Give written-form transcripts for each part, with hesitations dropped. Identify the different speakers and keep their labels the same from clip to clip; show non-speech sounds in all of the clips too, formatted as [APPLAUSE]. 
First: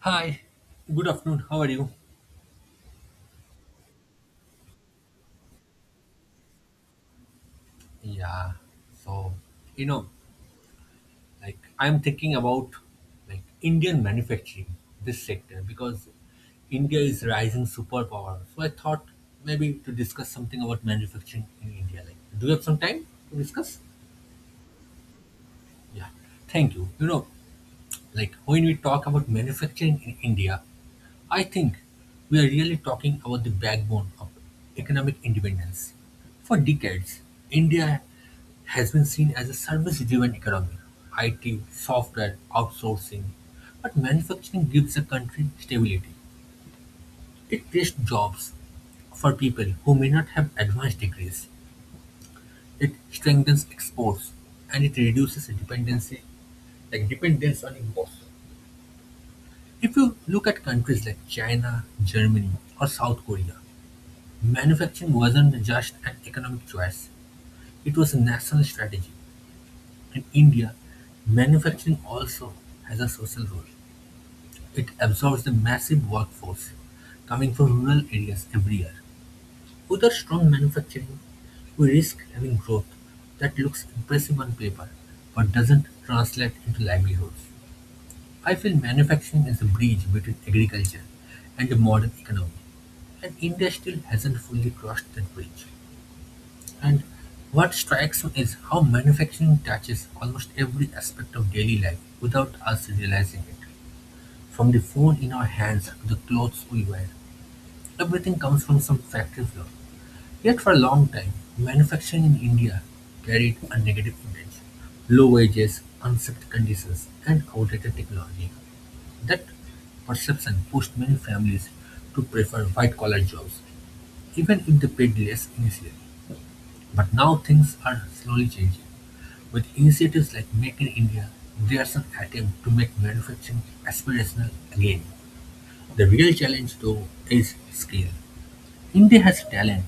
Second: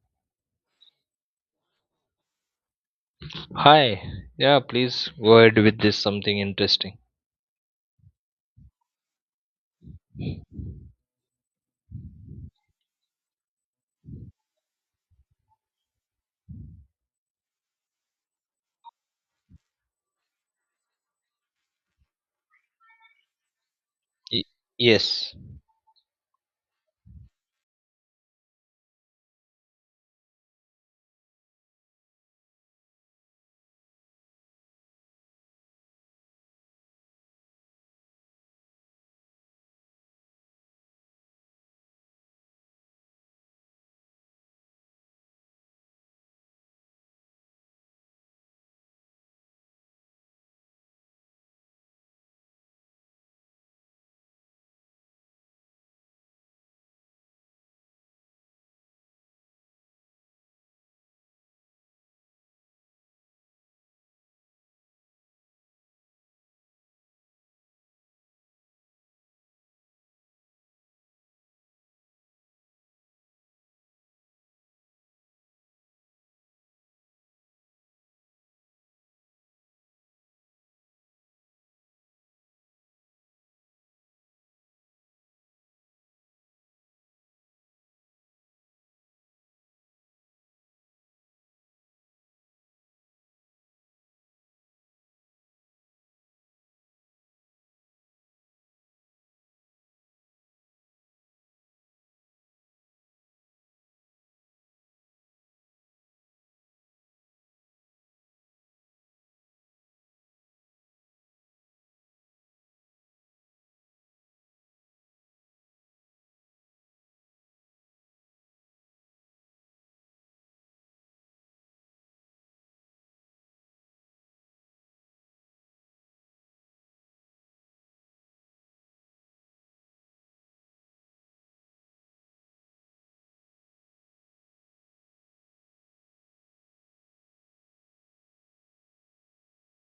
Speaker 1: Hi, good afternoon. How are you?
Speaker 2: Hi. Yeah, please go ahead with this something interesting.
Speaker 1: Yeah, so You know, like, I'm thinking about like Indian manufacturing, this sector, because India is rising superpower. So I thought maybe to discuss something about manufacturing in India. Like, do you have some time to discuss?
Speaker 2: Y- yes.
Speaker 1: Yeah, thank you. Like when we talk about manufacturing in India, I think we are really talking about the backbone of economic independence. For decades, India has been seen as a service driven economy IT, software, outsourcing. But manufacturing gives a country stability. It creates jobs for people who may not have advanced degrees. It strengthens exports and it reduces dependency, like dependence on imports. If you look at countries like China, Germany, or South Korea, manufacturing wasn't just an economic choice, it was a national strategy. In India, manufacturing also has a social role. It absorbs the massive workforce coming from rural areas every year. Without strong manufacturing, we risk having growth that looks impressive on paper but doesn't translate into livelihoods. I feel manufacturing is a bridge between agriculture and the modern economy. And India still hasn't fully crossed that bridge. And what strikes me is how manufacturing touches almost every aspect of daily life without us realizing it. From the phone in our hands to the clothes we wear, everything comes from some factory floor. Yet for a long time, manufacturing in India carried a negative image. Low wages, unsafe conditions, and outdated technology. That perception pushed many families to prefer white collar jobs even if they paid less initially. But now things are slowly changing. With initiatives like Make in India, there's an attempt to make manufacturing aspirational again. The real challenge, though, is scale. India has talent,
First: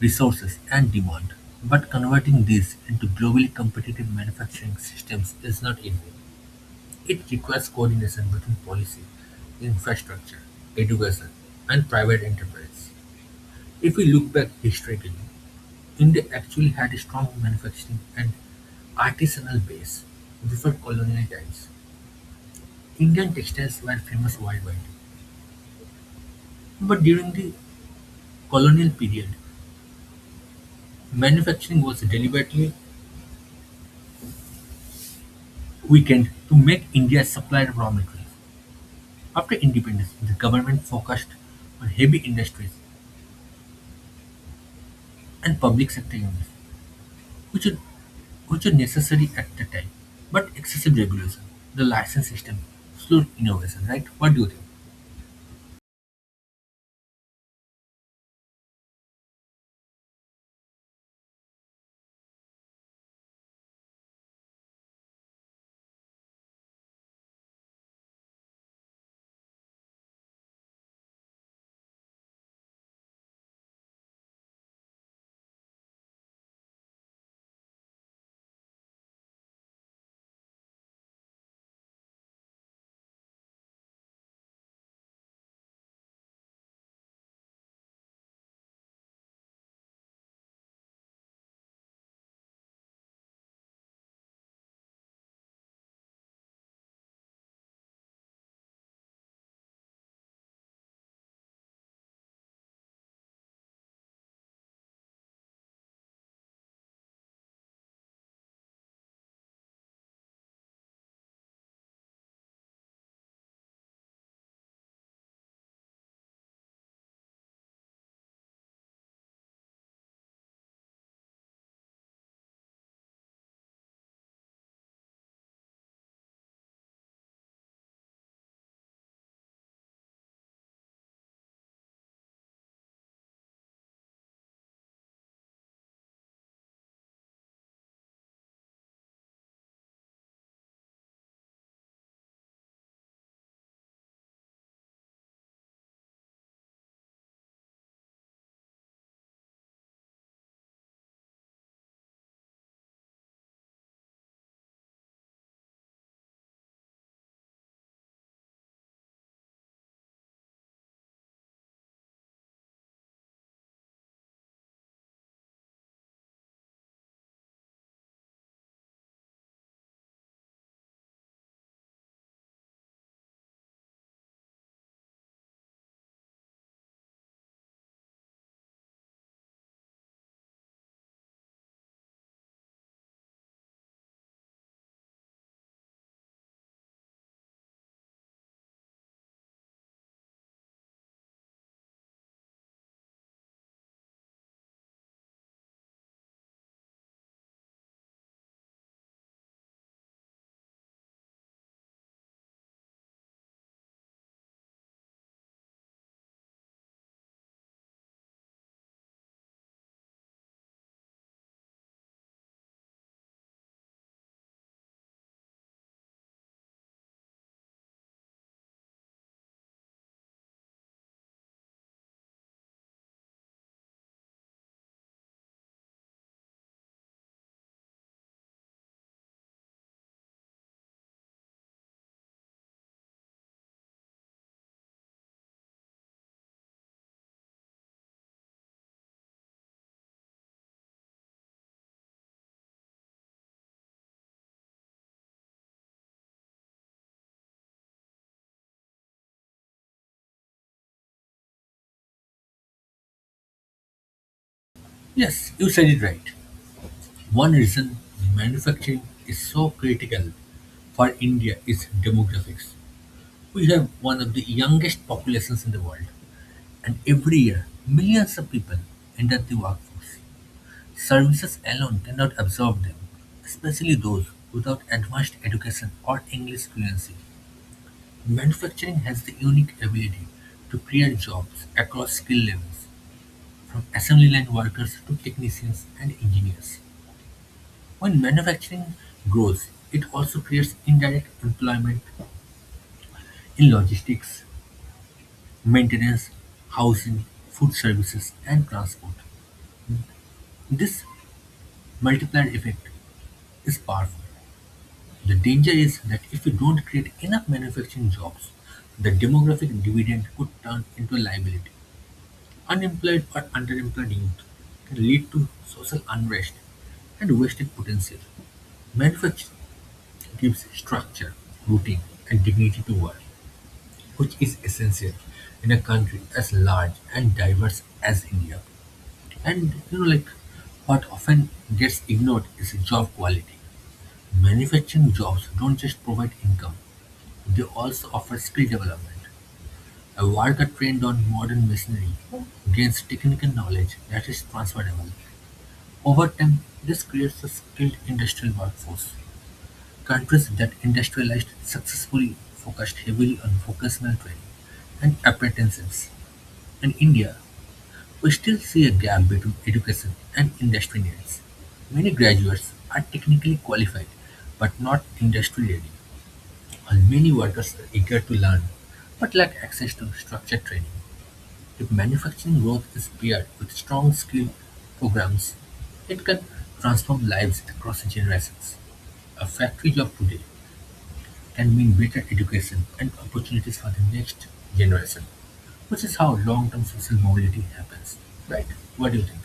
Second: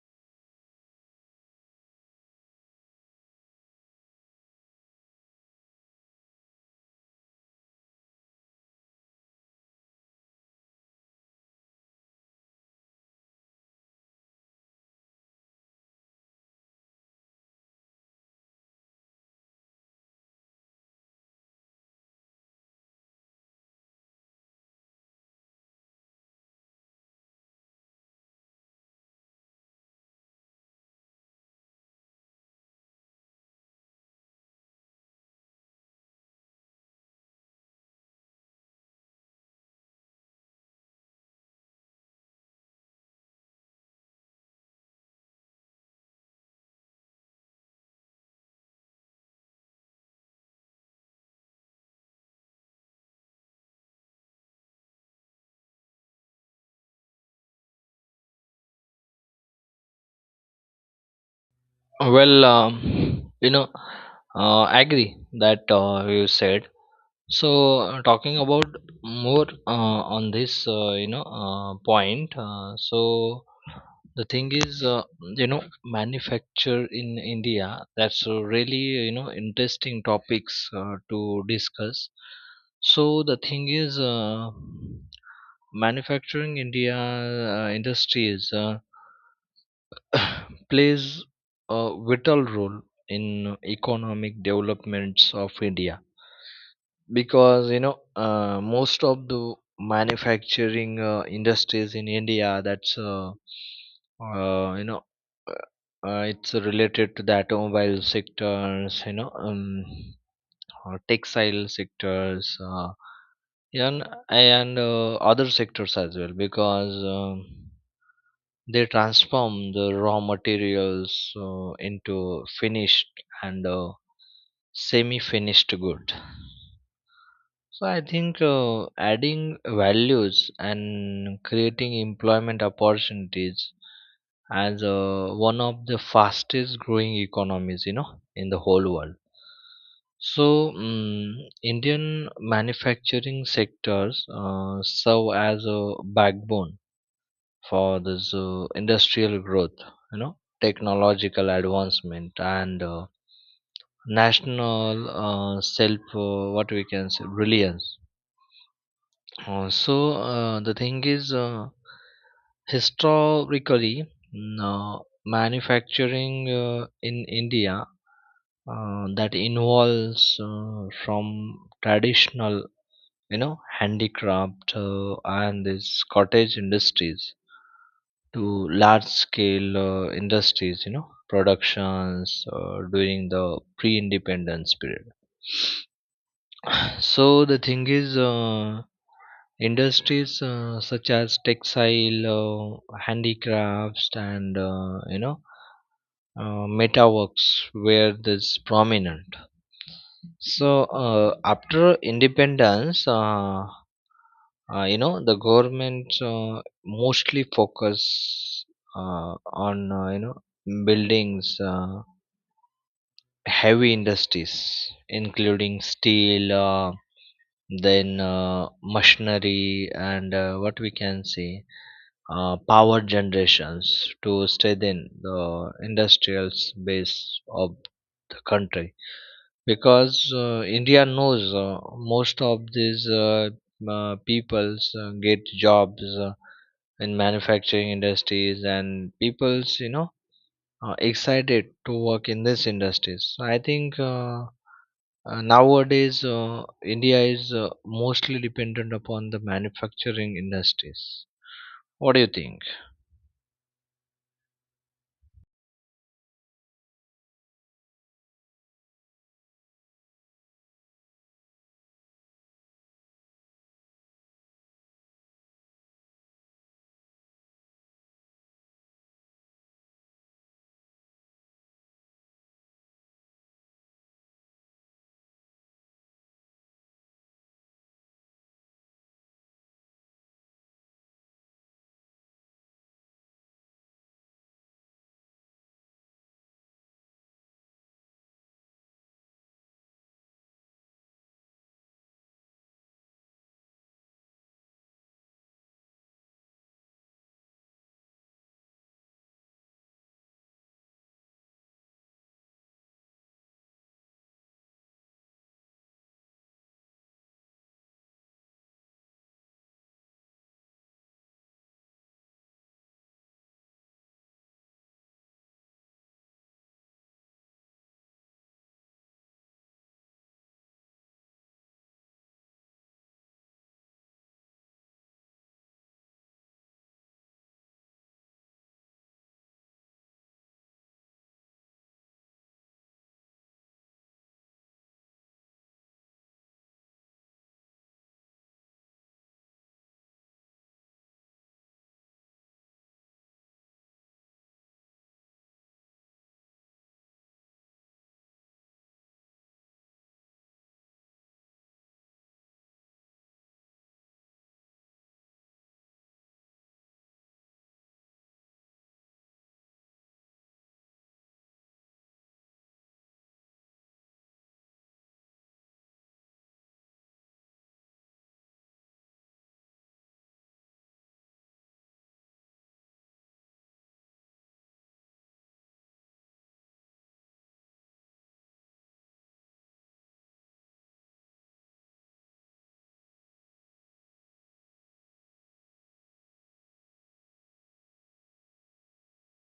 Speaker 1: resources, and demand, but converting these into globally competitive manufacturing systems is not easy. It requires coordination between policy, infrastructure, education, and private enterprise. If we look back historically, India actually had a strong manufacturing and artisanal base before colonial times. Indian textiles were famous worldwide, but during the colonial period, manufacturing was deliberately weakened to make India a supplier of raw materials. After independence, the government focused on heavy industries and public sector units, which would which were necessary at the time, but excessive regulation, the license system, slowed innovation, right? What do you think?
Speaker 2: Well, I agree that you said. So, talking about more on this, point. The thing is, manufacture in India. That's a really interesting topics to discuss. So the thing is, manufacturing India industries [COUGHS] plays a vital role in economic developments of India because most of the manufacturing industries in India that's you know it's related to the automobile sectors textile sectors and other sectors as well because they transform the raw materials into finished and semi-finished good. So I think adding values and creating employment opportunities as one of the fastest growing economies, you know, in the whole world. So, Indian manufacturing sectors serve as a backbone for this industrial growth, you know, technological advancement and national self, what we can say, reliance. The thing is, historically, manufacturing in India that involves from traditional, you know, handicraft and these cottage industries to large-scale industries, you know, productions during the pre-independence period. So the thing is, industries such as textile, handicrafts, and you know, metaworks were this prominent. So, after independence, you know, the government mostly focus on you know buildings, heavy industries, including steel. Then machinery and what we can say power generations to strengthen the industrial base of the country because india knows most of these peoples get jobs in manufacturing industries and people's you know are excited to work in these industries. So I think nowadays, India is mostly dependent upon the manufacturing industries. What do you think?
Speaker 1: Yes, you said it right. One reason manufacturing is so critical for India is demographics. We have one of the youngest populations in the world, and every year millions of people enter the workforce. Services alone cannot absorb them, especially those without advanced education or English fluency. Manufacturing has the unique ability to create jobs across skill levels, from assembly line workers to technicians and engineers. When manufacturing grows, it also creates indirect employment in logistics, maintenance, housing, food services, and transport. This multiplier effect is powerful. The danger is that if we don't create enough manufacturing jobs, the demographic dividend could turn into a liability. Unemployed or underemployed youth can lead to social unrest and wasted potential. Manufacturing gives structure, routine, and dignity to work, which is essential in a country as large and diverse as India. And like what often gets ignored is job quality. Manufacturing jobs don't just provide income; they also offer skill development. A worker trained on modern machinery gains technical knowledge that is transferable. Over time, this creates a skilled industrial workforce. Countries that industrialized successfully focused heavily on vocational training and apprenticeships. In India, we still see a gap between education and industry needs. Many graduates are technically qualified but not industry ready, while many workers are eager to learn but lack access to structured training. If manufacturing growth is paired with strong skill programs, it can transform lives across generations. A factory job today can mean better education and opportunities for the next generation, which is how long-term social mobility happens. Right? What do you think?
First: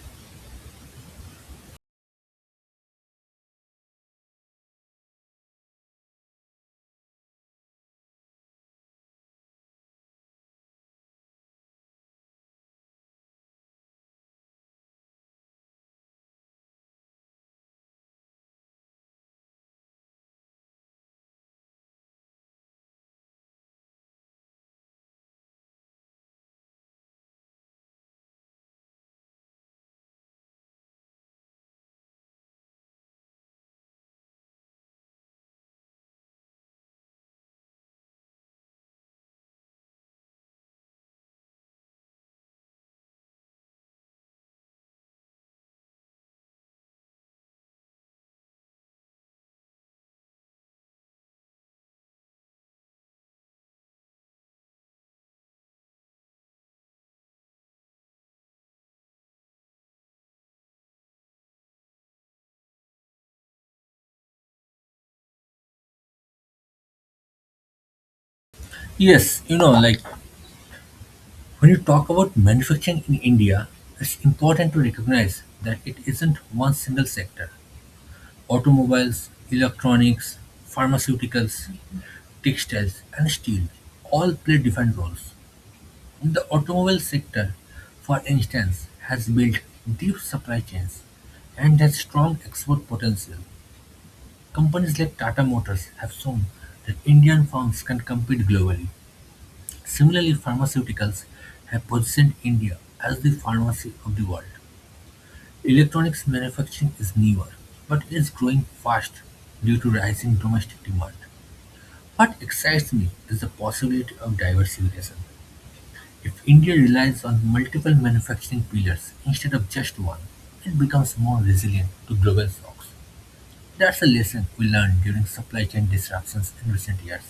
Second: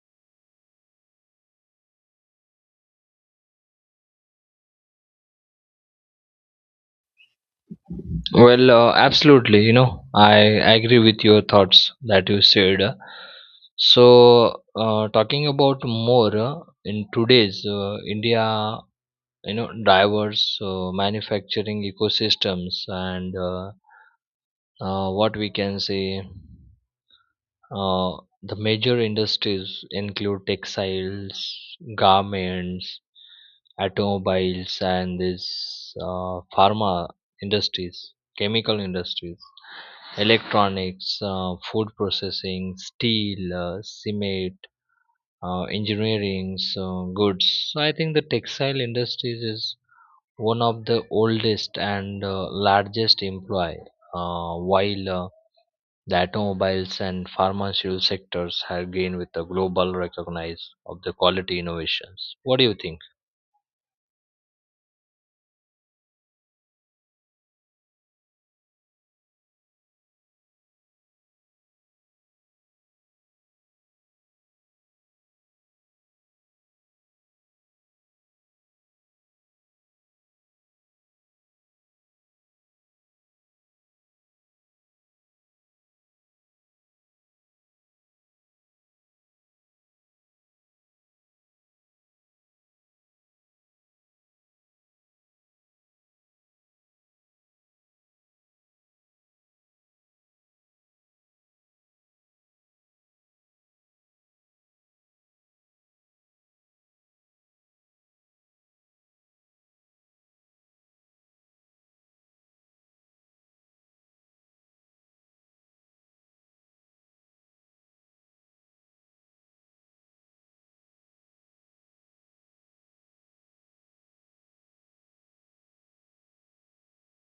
Speaker 2: Well, absolutely. You know, I agree with your thoughts that you said. So, talking about more in today's India, you know, diverse manufacturing ecosystems and what we can say, uh, the major industries include textiles, garments, automobiles and this pharma industries, chemical industries, electronics food processing, steel cement engineering so goods. So I think the textile industries is one of the oldest and largest employer, while the automobiles and pharmaceutical sectors have gained with the global recognize of the quality innovations. What do you think?
Speaker 1: Yes, like when you talk about manufacturing in India, it's important to recognize that it isn't one single sector. Automobiles, electronics, pharmaceuticals, textiles, and steel all play different roles. The automobile sector, for instance, has built deep supply chains and has strong export potential. Companies like Tata Motors have shown that Indian firms can compete globally. Similarly, pharmaceuticals have positioned India as the pharmacy of the world. Electronics manufacturing is newer, but is growing fast due to rising domestic demand. What excites me is the possibility of diversification. If India relies on multiple manufacturing pillars instead of just one, it becomes more resilient to global shocks. That's a lesson we learned during supply chain disruptions in recent years.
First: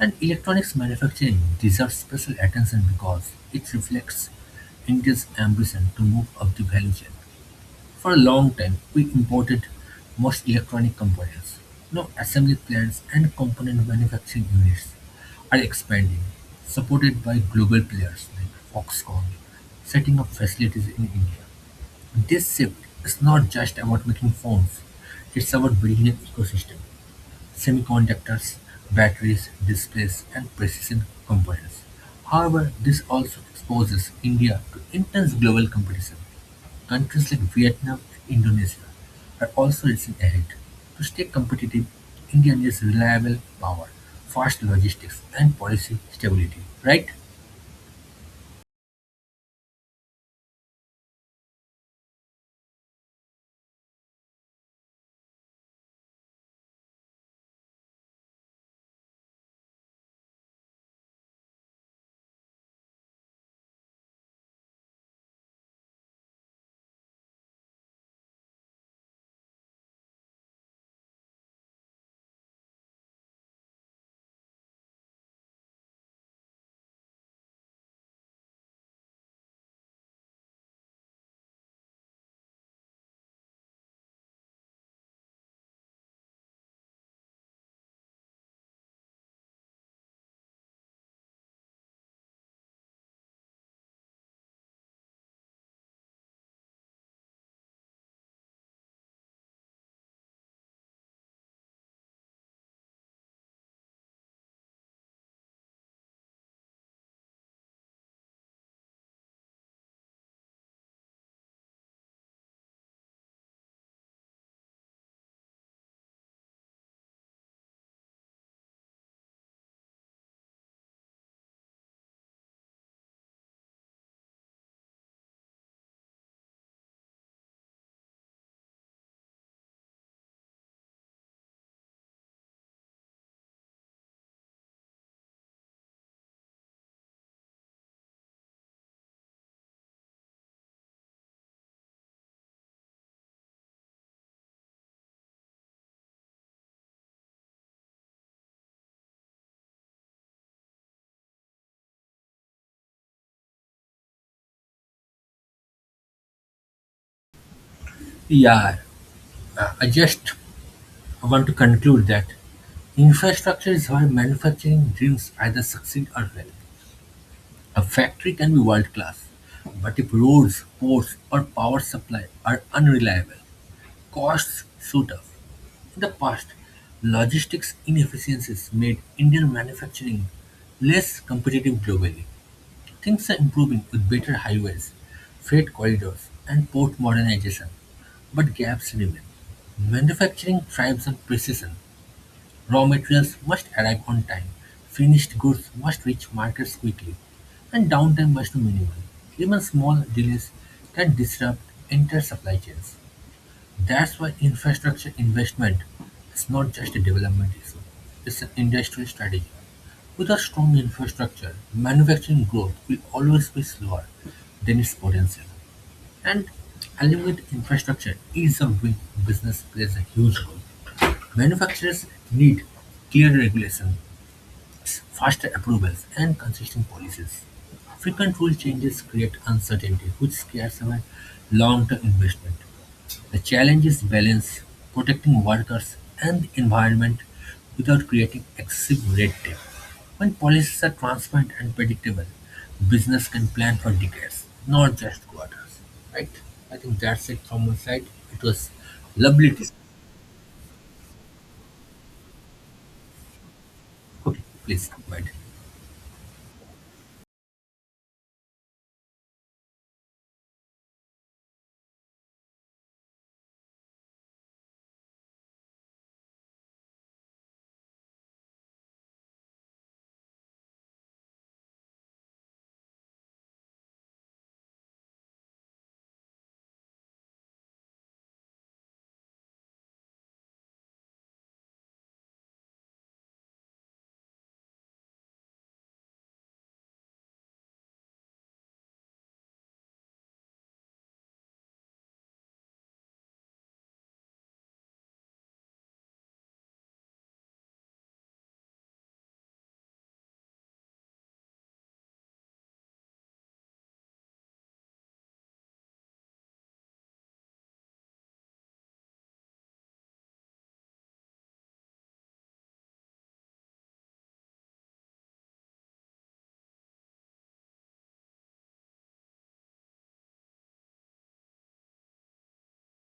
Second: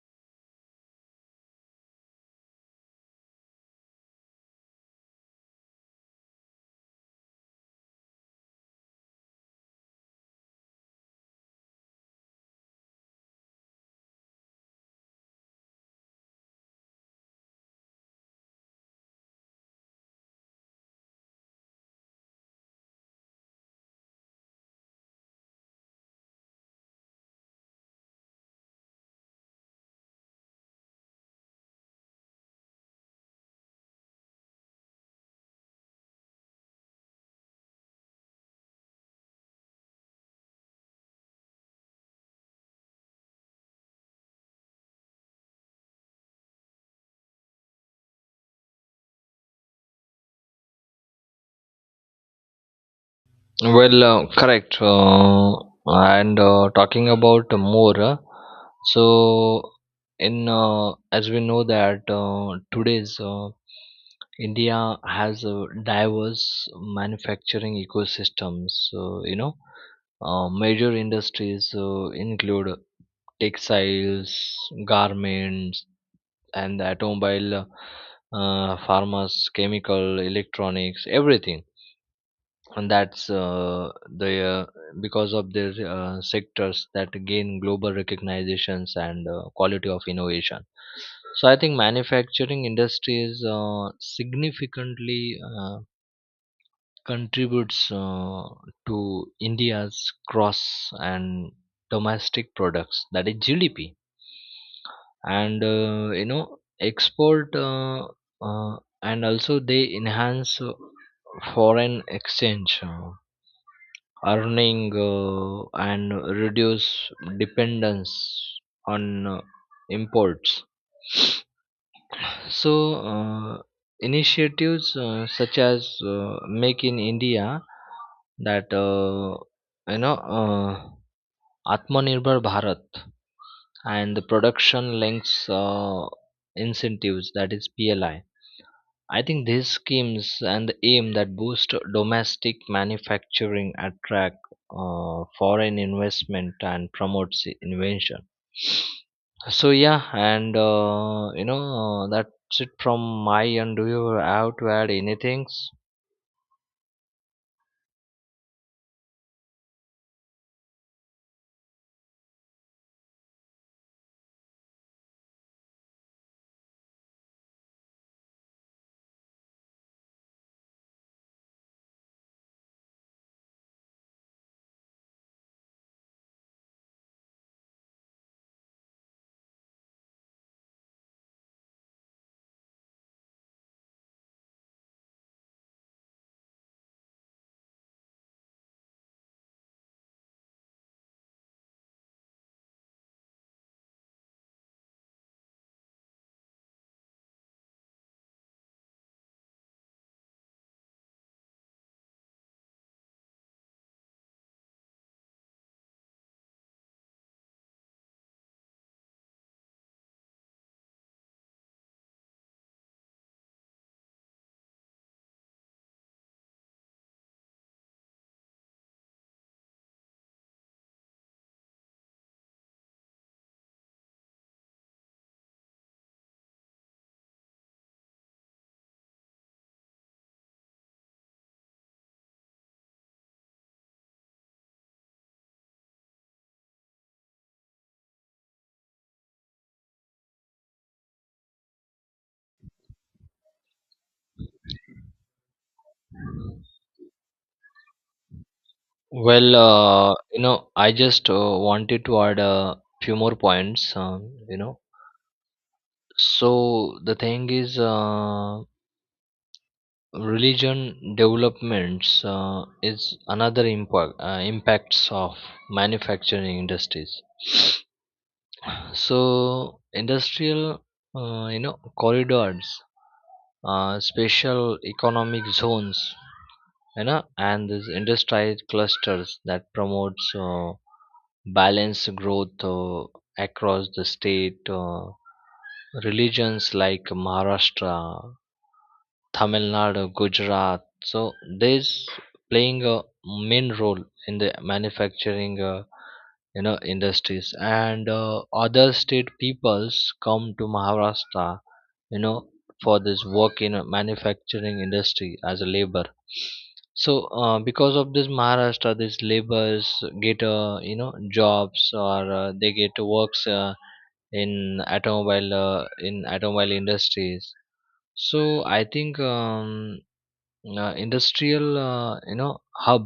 Speaker 1: And electronics manufacturing deserves special attention because it reflects India's ambition to move up the value chain. For a long time, we imported most electronic components. Now, assembly plants and component manufacturing units are expanding, supported by global players like Foxconn, setting up facilities in India. This shift is not just about making phones, it's about building an ecosystem: semiconductors, batteries, displays and precision components. However, this also exposes India to intense global competition. Countries like Vietnam and Indonesia are also racing ahead. To stay competitive, India needs reliable power, fast logistics and policy stability, right?
Speaker 2: Well, correct. And talking about more, so in as we know that today's India has a diverse manufacturing ecosystems. You know, major industries include textiles, garments, and automobile, pharmas, chemical, electronics, everything. And that's the Because of their sectors that gain global recognitions and quality of innovation. So I think manufacturing industries significantly contributes to india's cross and domestic products, that is gdp, and you know export uh, and also they enhance foreign exchange earning and reduce dependence on imports. So, initiatives such as Make in India, that you know uh, Atmanirbhar Bharat, and the production links incentives, that is PLI. I think these schemes and the aim that boost domestic manufacturing, attract foreign investment and promotes invention. So yeah, and you know, that's it from my end. Do you have to add anything?
Speaker 1: Yeah, I just want to conclude that infrastructure is where manufacturing dreams either succeed or fail. A factory can be world-class, but if roads, ports, or power supply are unreliable, costs shoot up. In the past, logistics inefficiencies made Indian manufacturing less competitive globally. Things are improving with better highways, freight corridors, and port modernization, but gaps remain. Manufacturing thrives on precision. Raw materials must arrive on time, finished goods must reach markets quickly, and downtime must be minimal. Even small delays can disrupt entire supply chains. That's why infrastructure investment is not just a development issue, it's an industry strategy. With a strong infrastructure, manufacturing growth will always be slower than its potential. And along with infrastructure, ease of doing business plays a huge role. Manufacturers need clear regulations, faster approvals, and consistent policies. Frequent rule changes create uncertainty, which scares away long-term investment. The challenge is balance, protecting workers and the environment without creating excessive red tape. When policies are transparent and predictable, business can plan for decades, not just quarters. Right? I think that's it from my side. It was lovely.
Speaker 2: Well,
Speaker 1: to-
Speaker 2: you know, I just wanted to add a few more points.
Speaker 1: Okay,
Speaker 2: You know,
Speaker 1: please go ahead.
Speaker 2: so the thing is, religion developments is another impact impacts of manufacturing industries. So industrial you know corridors, special economic zones, you know, and these industrial clusters that promotes balanced growth across the state religions like maharashtra, Tamil Nadu, Gujarat. So this playing a main role in the manufacturing, you know, industries. And other state peoples come to Maharashtra, you know, for this work in a manufacturing industry as a labor. So, because of this Maharashtra, these laborers get you know jobs, or they get works in automobile industries. So I think. Industrial you know hub,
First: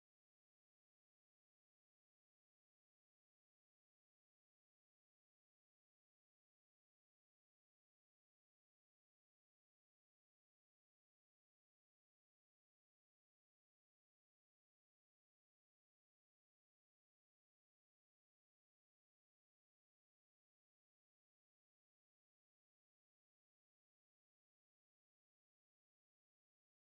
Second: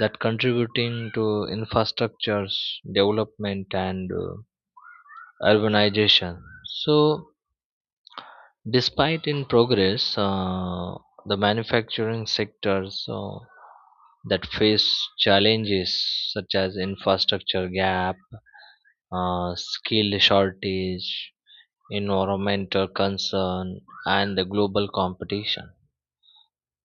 Speaker 2: that contributing to infrastructures development and urbanization. So despite in progress, the manufacturing sectors that face challenges such as infrastructure gap, skill shortage, environmental concern, and the global competition.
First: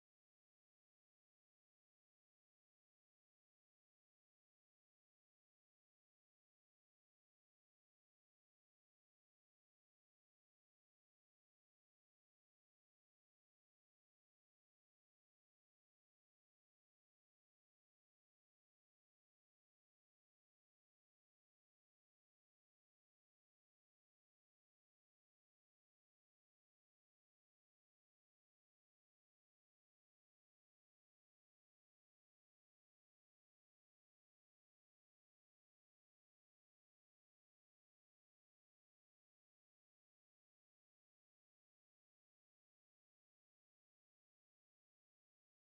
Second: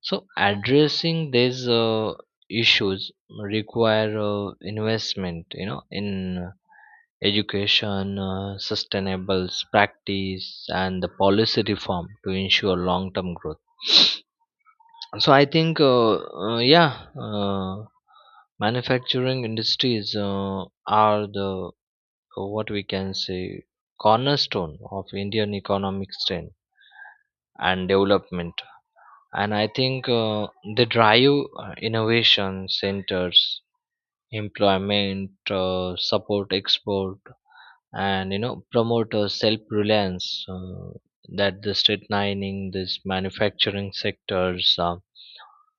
Speaker 2: So addressing these issues require investment, you know, in education, sustainable practice, and the policy reform to ensure long-term growth. So I think, yeah, manufacturing industries are the what we can say cornerstone of Indian economic strength and development. And I think they drive innovation centers, employment, support export, and you know promote self-reliance, that the state mining this manufacturing sectors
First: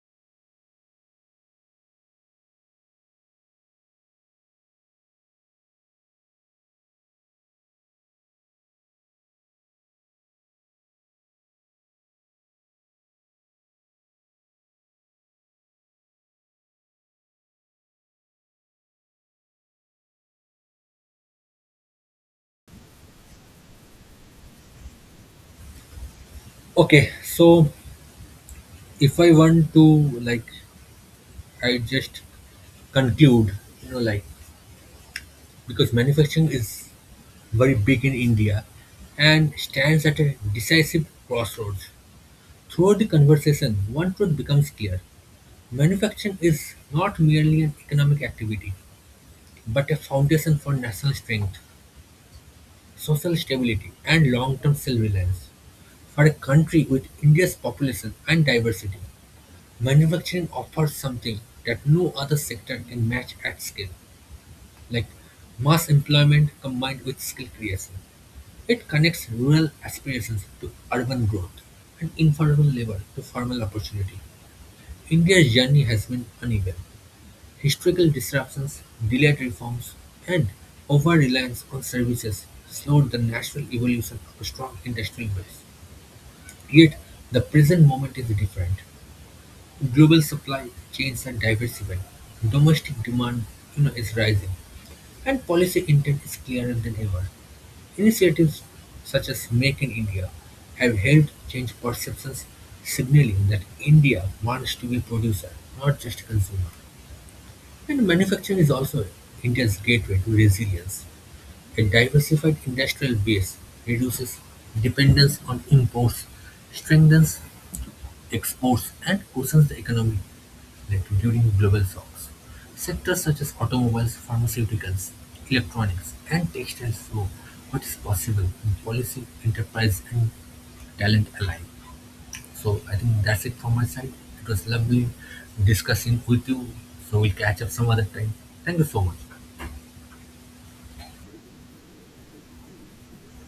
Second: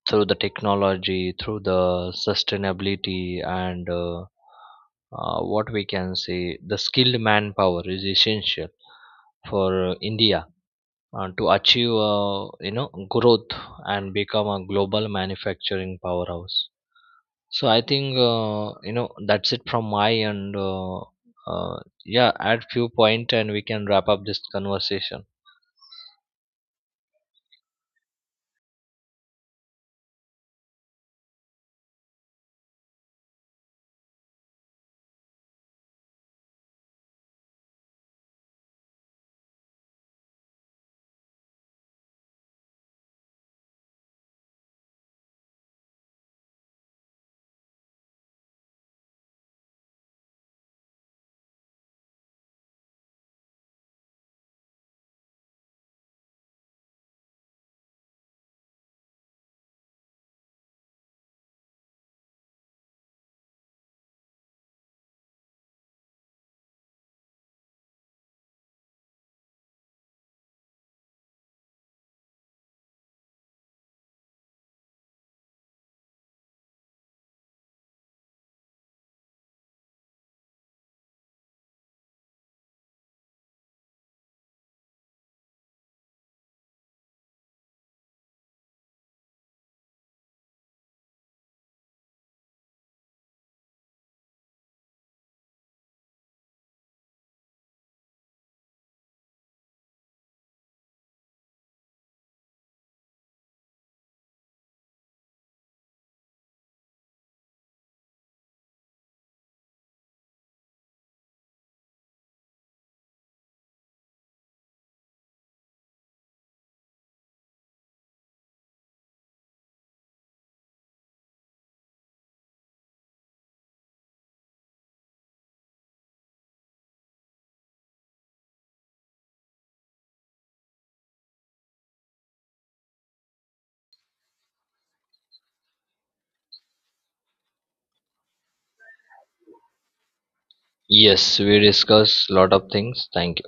Speaker 2: through the technology, through the sustainability and what we can say the skilled manpower is essential for india to achieve you know growth and become a global manufacturing powerhouse. So I think, you know, that's it from my end. Uh, yeah, add few point and we can wrap up this conversation.
Speaker 1: Okay, so if I want to, like, I just conclude, like, because manufacturing is very big in India and stands at a decisive crossroads. Throughout the conversation, one truth becomes clear. Manufacturing is not merely an economic activity, but a foundation for national strength, social stability, and long-term self-reliance for a country with India's population and diversity. Manufacturing offers something that no other sector can match at scale, like mass employment combined with skill creation. It connects rural aspirations to urban growth and informal labor to formal opportunity. India's journey has been uneven. Historical disruptions, delayed reforms, and over reliance on services slowed the natural evolution of a strong industrial base. Yet, the present moment is different. Global supply chains are diversifying, domestic demand, is rising, and policy intent is clearer than ever. Initiatives such as Make in India have helped change perceptions, signaling that India wants to be a producer, not just a consumer. And manufacturing is also India's gateway to resilience. A diversified industrial base reduces dependence on imports, strengthens exports and worsens the economy later during global shocks. Sectors such as automobiles, pharmaceuticals, electronics, and textiles show what is possible in policy, enterprise, and talent alike. So I think that's it from my side. It was lovely discussing with you. So we'll catch up some other time. Thank you so much.
Speaker 2: Yes, we discuss lot of things. Thank you.